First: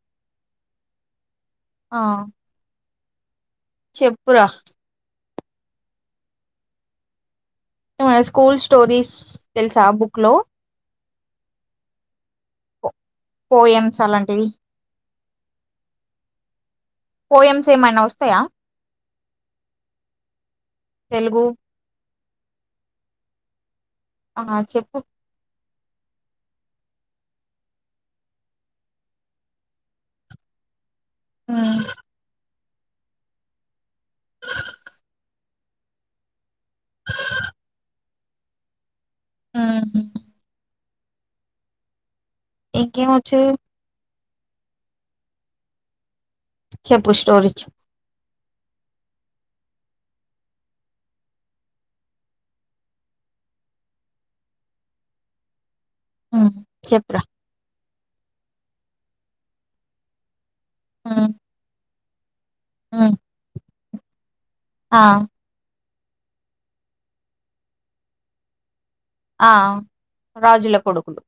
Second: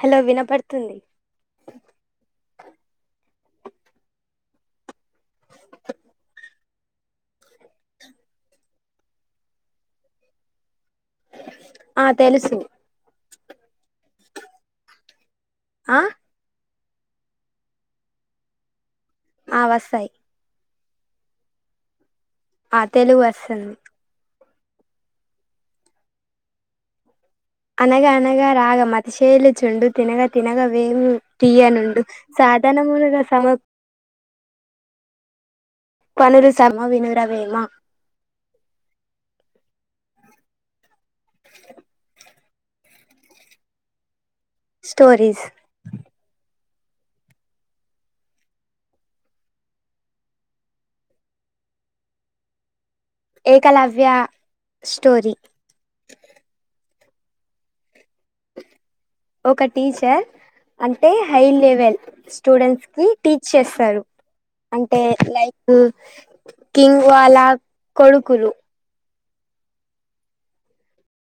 Hello వినపడుతుంది ఆ చెప్పురా ఏమై స్కూల్ స్టోరీస్ తెలుసా బుక్ లో ఆ తెలుసు పోఎమ్స్ అలాంటివి ఆ పోఎంసేమై న వస్తాయా ఆ వస్తయ్ తెలుగు ఆ తెలుగు వస్తుంది ఆ చెప్పు అనగా అనగా రాగ మతిశైఇల్లు చుండు తినగ తినగ వేము ఉమ్ తీయనుండు సాధారణ మూగ సమ పనూలు సమ వినురవేమా మ్ హు ఇంకేం వచ్చు స్టోరీస్ చెప్పు స్టోరీ చెప్ ఏకలవ్య స్టోరీ హు మ్ చెప్పురా ఒక టీచర్ అంటే ఉమ్ హై లెవెల్ స్టూడెంట్స్ కి ఉమ్ టీచ్ చేస్తారు అంటే ఆ లైక్ కింగ్ వాళ్ళ కొడుకులు ఆ రాజుల కొడుకులు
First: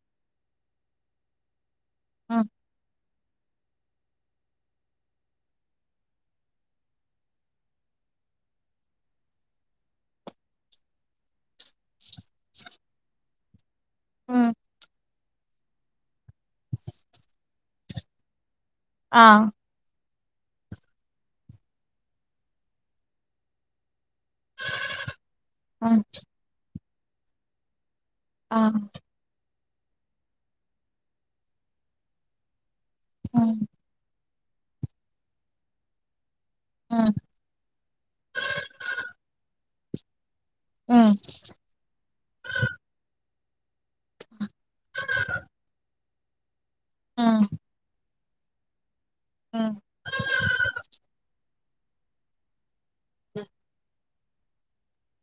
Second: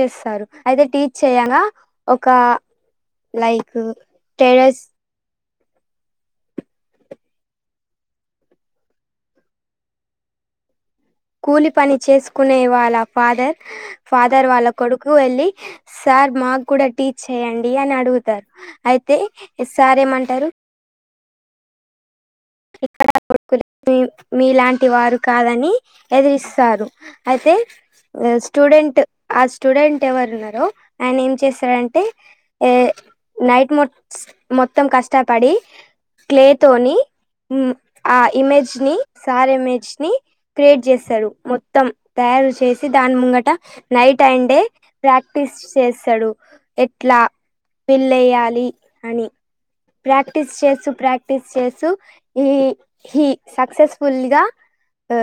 చేస్తారు అయితే టీచ్ చేయంగా ఒక ఉమ్ లైక్ టెర్రెస్ కూలి పని చేసుకునే వాళ్ళ ఫాదర్ ఫాదర్ ఉమ్ వాళ్ళ కొడుకు కు వెళ్ళి సార్ మాకు కూడా టీచ్ చేయండి అని అడుగుతారు అయితే ఆ సారేమంటారు ఇక్కడ మీలాంటి వారు కాదని ఉమ్ ఎదిరిస్తారు అయితే ఆ స్టూడెంట్ ఆ స్టూడెంట్ ఎవరు ఉన్నారో ఆయన ఏం చేశారంటే ఉమ్ నైట్ మోట్స్ మొత్తం కష్టపడి క్లే తోని ఉమ్ ఆ ఇమేజ్ ని సార్ ఇమేజ్ ని క్రియేట్ ఉమ్ చేస్తారు మొత్తం తయారు చేసి దాని ముంగట నైట్ అండ్ డే ప్రాక్టీస్ చేస్తాడు ఎట్లా ఉమ్ వెళయ అని ఉమ్ ప్రాక్టీస్ చేస్తూ ప్రాక్టీస్ చేస్తూ ఈ హ సక్సెస్ఫుల్గా ఆ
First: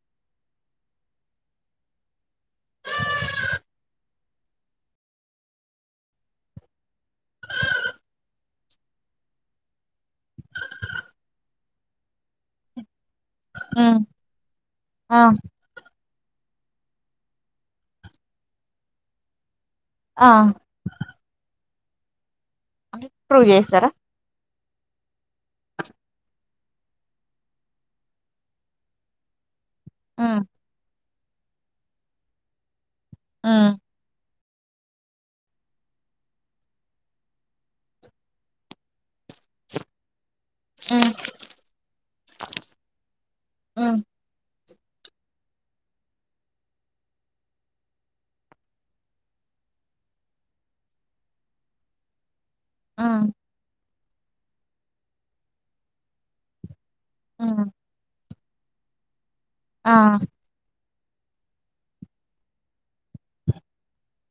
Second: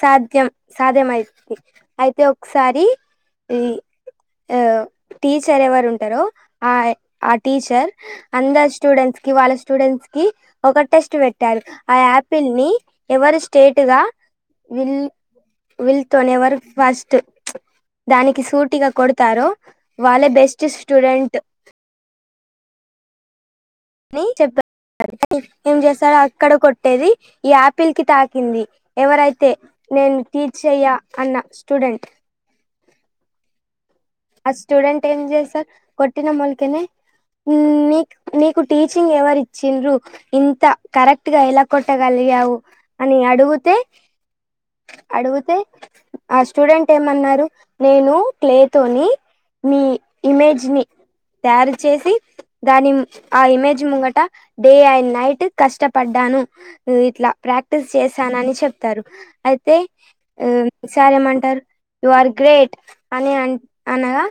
సాధ్యం సాధ్యం అయిది అయితే ఒకసారి ఈ టీచర్ ఎవరు ఉంటారో ఆ ఆ టీచర్ అందరు స్టూడెంట్స్ కి వాళ్ళ స్టూడెంట్స్ కి ఒక టెస్ట్ పెట్టారు ఆ యాపిల్ ని ఎవరి ఉమ్ స్టేట్గా విల్ ఆ వి తనేవర్ ఫస్ట్ దానికి సూటిగా కొడతారు వాళ్ళ ఆ బెస్ట్ స్టూడెంట్ అ ఇప్పుడుజ న చెప్త అే ఏం చేస్తారో అక్కడ కొట్టేది ఈ ఆపిల్ కి తాకింది ఎవరైతే నేను ఉమ్ టీచయ్యా అన్న స్టూడెంట్ ఆ అ స్టూడెంట్ ఏం చే సార్ కొట్టి నా మూలకెనే నీక్ నీకు టీచింగ్ ఎవరి ఇచ్చిిన్రు ఇంత ఉమ్ కరెక్ట్ గా ఎలా కొట్టగలిగావు అని అడుగితే ఉమ్ అడుగుతే ఆ స్టూడెంట్ ఏమన్నారు నేను క్లే తోని మీ ఇమేజ్ ని తయారు చేసి గాని ఉమ్ ఆ ఇమేజ్ ముంగట డే అండ్ నైట్ కష్టపడ్డాను ఇట్లా ఉమ్ ప్రాక్టీస్ చేశానని చెప్తారు అయితే ఆ ఆ సార్ేమంటారు యు ఆర్ గ్రేట్ అని అ అనగా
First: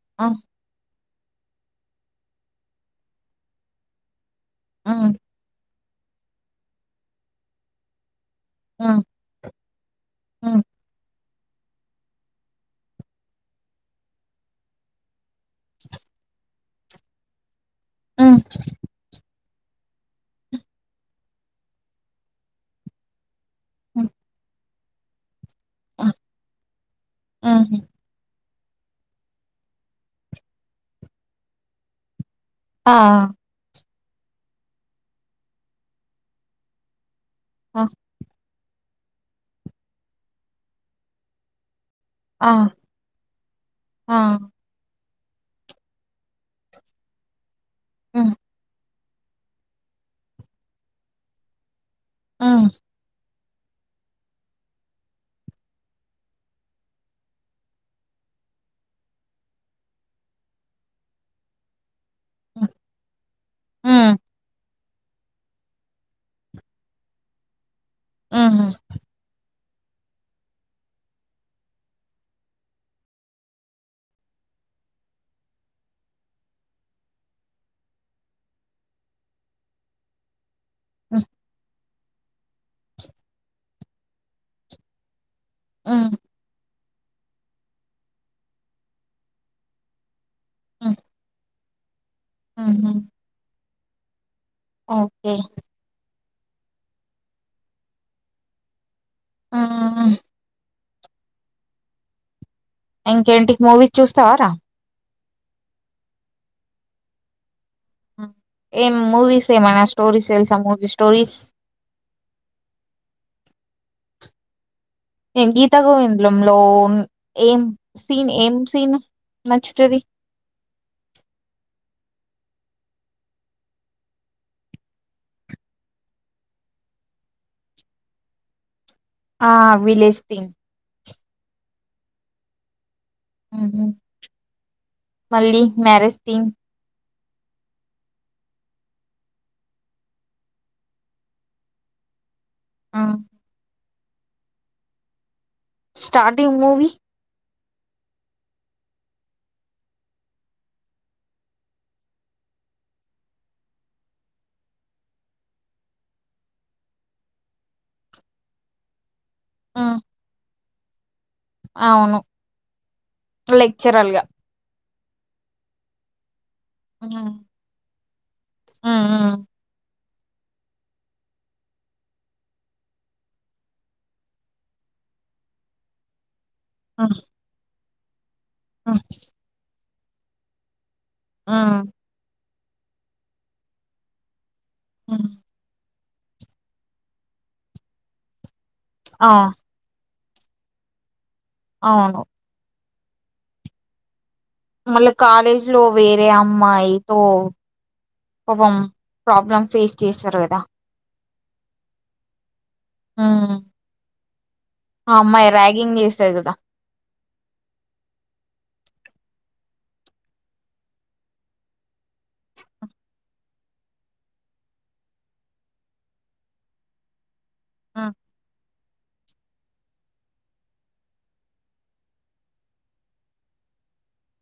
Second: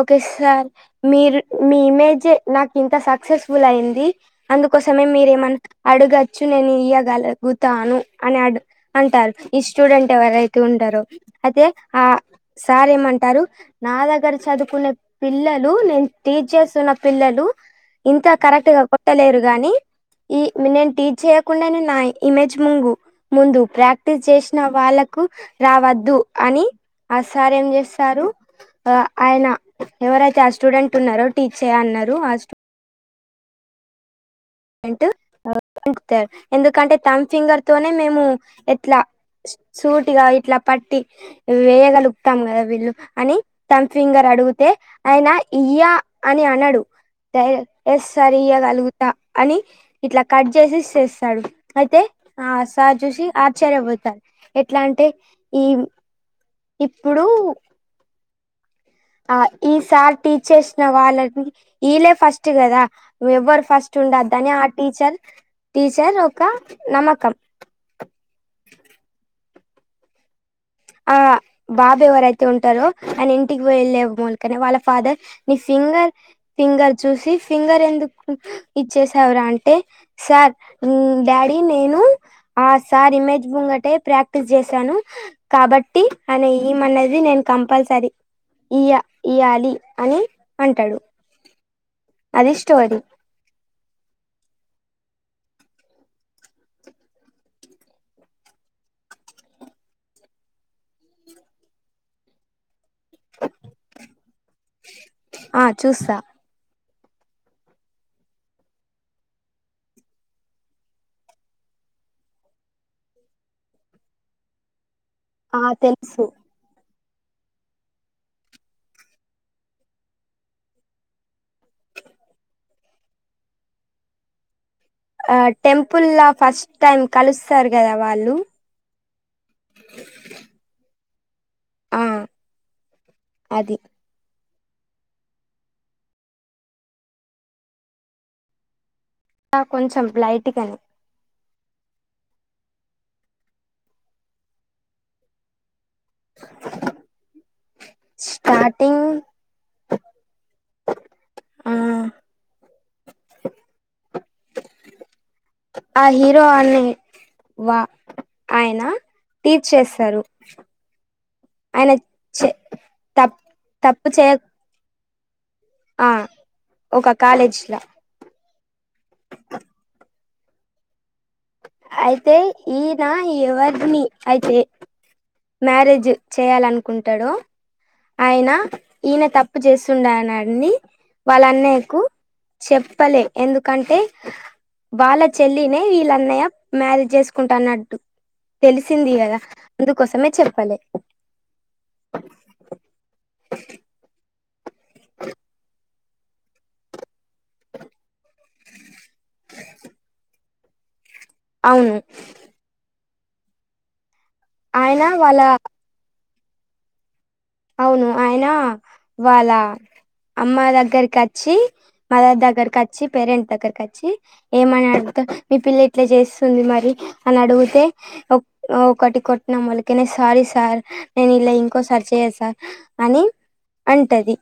ఓకే ఆ సార్ మీరు మీ ఇమేజ్ నాకు ఇంత సక్సెస్ఫుల్ అయింది అందుకోసమే ఉమ్ మీరేమన్నా అడగచ్చు నేను ఇయగలుగుతాను అని అడు హ్మ్ అంటారు ఈ స్టూడెంట్ ఎవరైతే హ్మ్ ఉంటారో అయితే ఆ సార్ేమంటారు నా దగ్గర చదువుకునే పిల్లలు నేను టీచర్స్ ఉన్న పిల్లలు ఇంత హ్మ్ కరెక్ట్ గా కొట్టలేరు గాని ఈ నేను టీచ్ చేయకుండానే నా ఇమేజ్ ముంగ ముందు హ్మ్ ప్రాక్టీస్ చేసినా వాళ్ళకు హ్మ్ రావద్దు అని ఆ సార్ ఏం హుహు. చేస్తారు ఆ ఆయన ఎవరైతే ఆ స్టూడెంట్ ఉన్నారో టీచ్య అన్నారు ఆ ఆ అంట పంుతారు ఎందుకంటే థమ్ ఫింగర్ ఆ! తోనే మేము ఎట్లా సూటిగా ఇట్లా పట్టి వేగ చెతాం ఆ! కదా వీళ్ళు అని తథంమ్ ఆ! ఫింగర్ అడిగితే అయనా ఇయ్యా అని అన్నాడు ఎస్ హ్మ్. సార్ ఇయ్యగలుగుతా అని ఇట్లా కట్ చేసి చేస్తాడు అయితే ఆ హ్మ్. సార్ చూసి ఆశ్చర్యపోతారు ఎట్లా అంటే ఈ ఇప్పుడు ఆ ఈ సార్ టీచ్ చేసిన వాళ్ళని ఈల ఫస్ట్ హ్మ్. కదా ఎవ్వరు ఫస్ట్ హ్మ్. ఉండద్దని ఆ టీచర్ టీచర్ ఒక నమ్మకం ఉహు ఆ బాబు ఎవరైతే ఉంటారో అని ఇంటికి వెళ్ళ మూలకనే వాళ్ళ ఫాదర్ నీ ఫింగర్ ఫింగర్ చూసి ఫింగర్ ఎందుకు ఇచ్చేసావురా అంటే సార్ హ్మ్. డాడీ నేను ఆ సార్ ఇమేజ్ బొంగటే ప్రాక్టీస్ చేశాను కాబట్టి హ్మ్. అనే ఈమ అన్నది నేను కంపల్సరీ ఇ ఇయ్యాలి అని హ్మ్. అంటాడు అది హుహు. స్టోరీ ఓకే ఆ ఇంకేంటికి మూవీస్ చూస్తావరా ఆ చూస్తా ఏ మూవీస్ ఏ మనా స్టో సెల్స్ మూవీ స్టోరిస్ [inaudible] ఏమ్ ఆ గీతా తెలుసు గోవిందాం లో ఏం సీన్ ఏం సీను నచ్చుతది ఆ టెంపుల్లా ఫస్ట్ టైం కలుస్తారు కదా వాళ్ళు ఆ విలేజ్ ది ఆ అది ఉహు మళ్ళీ మ్యారజ్ థీమ్ కొంచెం లైట్గానే ఉ స్టార్టింగ్ మూవీ స్టార్టింగ్ ఉమ్ [inaudible] ఆ హీరో అని వా ఆయన తీర్ హ్మ్. చేస్తారు ఆయన అవును. చె తప్పు తప్పు లెక్చరర్‌గా. చేయ ఆ ఒక కాలేజ్ ల ఉహ్ అయితే ఈయన ఎవర్ని అయితే మ్యారేజ్ హ్మ్ చేయాలనుకుంటాడో ఆయన హ్మ్ ఈయన తప్పు చేస్తుండని అడిని వాళ్ళ హ్మ్ అన్నయకు చెప్పలే ఎందుకంటే వాళ్ళ హ్మ్. చెల్లినే వీళ్ల అన్నయ్య మ్యారేజ్ చేసుకుంటాన్నట్టు తెలిసింది ఆ! కదా అందుకోసమే చెప్పలే అవును [inaudible] మళ్ళా కాలేజ్ లో వేరే అమ్మాయితో పాపం ప్రాబ్లం ఫేస్ చేస్తారు కదా అవును ఉ ఆయన ఆ వాళ్ళ అమ్మాయి రగింగ్ చేస్తది కదా అవును ఆయన వాళ్ళ అమ్మ దగ్గరికి వచ్చి మదర్ దగ్గర వచి పేరెంట్ దగ్గరక వచ్చి ఏమని అడుతా మీ పిల్ల ఇట్లా చేస్తుంది మరి అని అడిగితే హ్మ్. ఒక్ ఒకటి కొట్టినా మళ్ళకినే సారీ సార్ నేను ఇలా ఇంకో సార్ చేయా హా అని అంటది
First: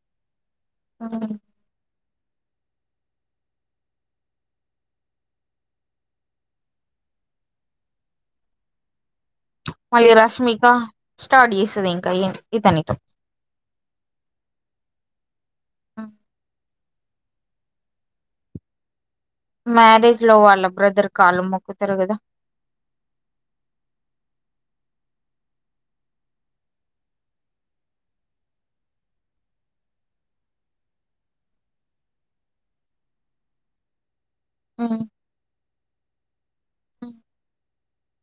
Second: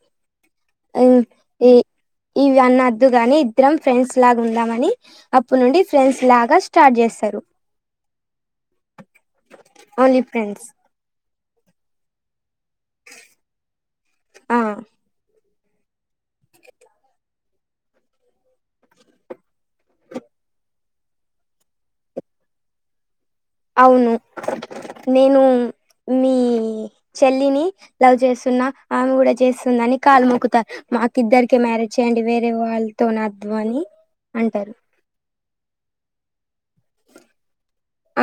ఆ హ్మ్. ఇ ఇవి అన్నద్దు గాని ఇద్దరం ఫ్రెండ్స్ లాగా ఉందామని అప్పడు నుండి ఫ్రెండ్స్ లాగా స్టార్ట్ చేస్ సరూ మళ్ళీ ఓన్లీ ఫ్రెండ్స్ రష్మిక స్టార్ట్ చేసది ఇంకా ఇతనితో ఆ హ్మ్. మ్యారేజ్ లో వాళ్ళ బ్రదర్ కాలు మొక్కుతారు కదా అవును నేను మీ చెల్లిని లవ్ చేసు తున్న ఆమె కూడా చేస్తుందని కాలు మొక్కుతారు మాకు ఇద్దరికే మ్యారేజ్ చేయ్యడి వేరే వాళ్ళతో నా అని అంటారు హ్మ్. హ్మ్. అ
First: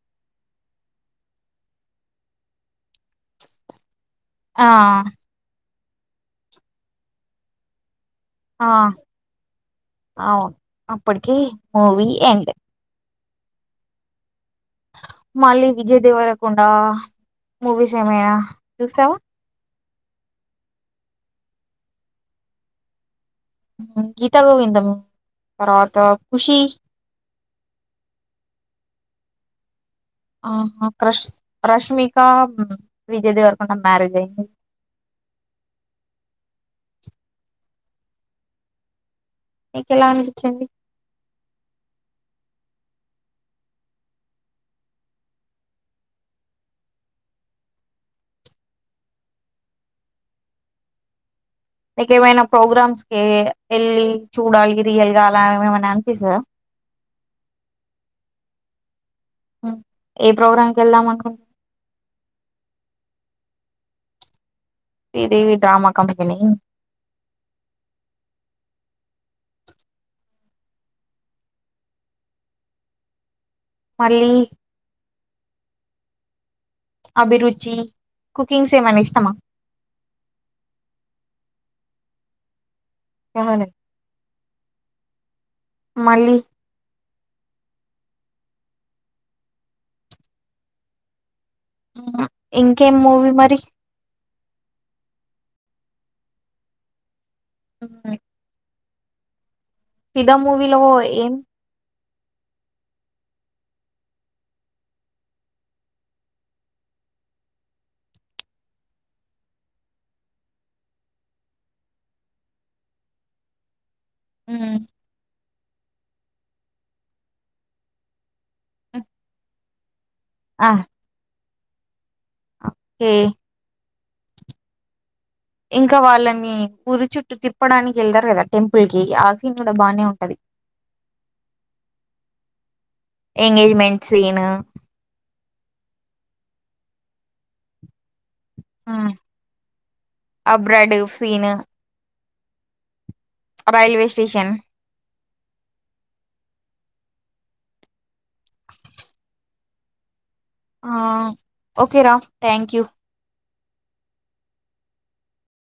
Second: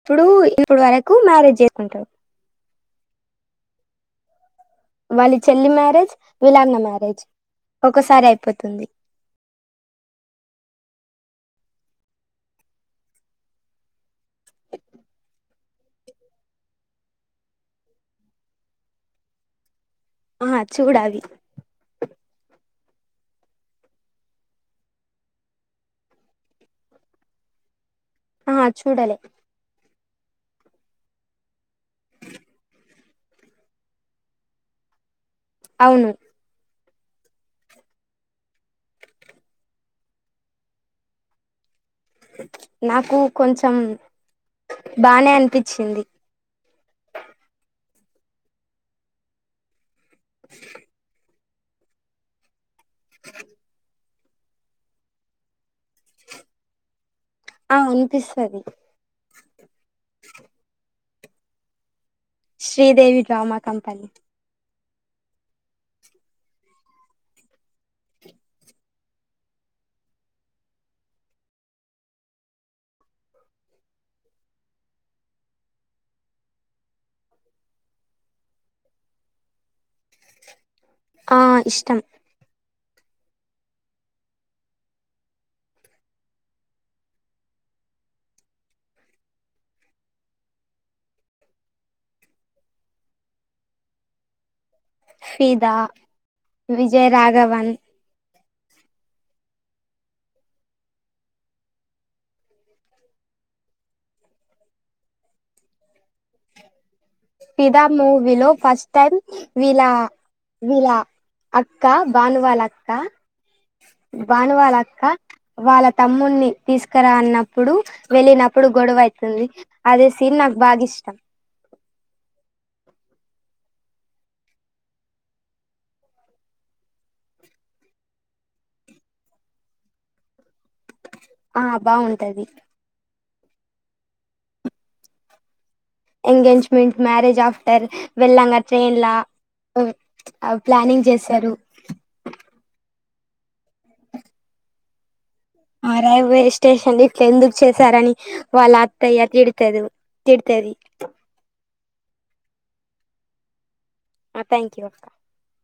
ఇప్పుడు ఇప్పుడు వరకు మ్యారేజ్ చేసుకుంటారు ఆ! వాళ్ళి చెల్లి మ్యారేజ్ విలాన్న మ్యారేజ్ ఒకసారి ఆ! అయిపోతుంది అవును. అప్పటికి మూవీ ఎండ్ మళ్ళీ విజయ్ దేవరకుండా మూవీస ఏమైనా చూస్తావా ఆహా చూడాలి గీత గోవిందం తర్వాత ఖుషి ఆహా చూడలే ఆహ క్రష్ రష్మిక విజయ దేవరకొండ మ్యారేజ్ అయి్యంది అవును మీక ఎలా అనిపించింది నాకు కొంచెం బానే అనిపించింది ఇక ఏమైనా ప్రోగ్రామ్స్ కి ఏళ్ళి చూడాలి రియల్ గా అలా ఏమన్నా అనిపిస్తాద ఆ అనిపిస్తది హ్మ ఏ ప్రోగ్రాం కి వెళ్దాం అనుకు Sridevi drama company Sridevi drama company మళ్ళీ అభిరుచి కుకింగ్ ఏమన్నా ఇష్టమా ఆ ఇష్టం ఏమనీ మళ్ళీ అవునా ఇంకేం మూవీ మరి ఫీదా విజయ రాఘవ్ హ్మ ఫిదా మూవీలో ఏం ఫిదా మూవీ లో ఫస్ట్ టైం వీల విలా అక్క భానువాల అక్క భానువాళక్క వాళ్ళ తమ్ముని తీసుకరా అన్నప్పుడు వెళ్ళినప్ ఇప్పుడు గొడవ అయితుంది అదే సీన్ నాక్ ఆ బాగా ఇష్టం ఓకే ఇంకా వాళ్ళని ఉరి చుట్టూ తిప్పడానికి ఏళ్తారు కదా టెంపుల్ కి ఆసీన్ కూడా బానే ఉంటది ఆ బాగుంటది engagement scene engagement marriage after వెళ్ళాంగా ట్రైన్ లా అబ్రాడ్ ప్లానింగ్ సీన్ చేసారు రైల్వే స్టేషన్ ఆ రైల్వే స్టేషన్ ఇట్లా ఎందుకు చేశారని వాళ్ళ అత్తయ్య తిడతది ఆ ఓకే రా థ్యాంక్ యూ థ్యాంక్ యూ అక్క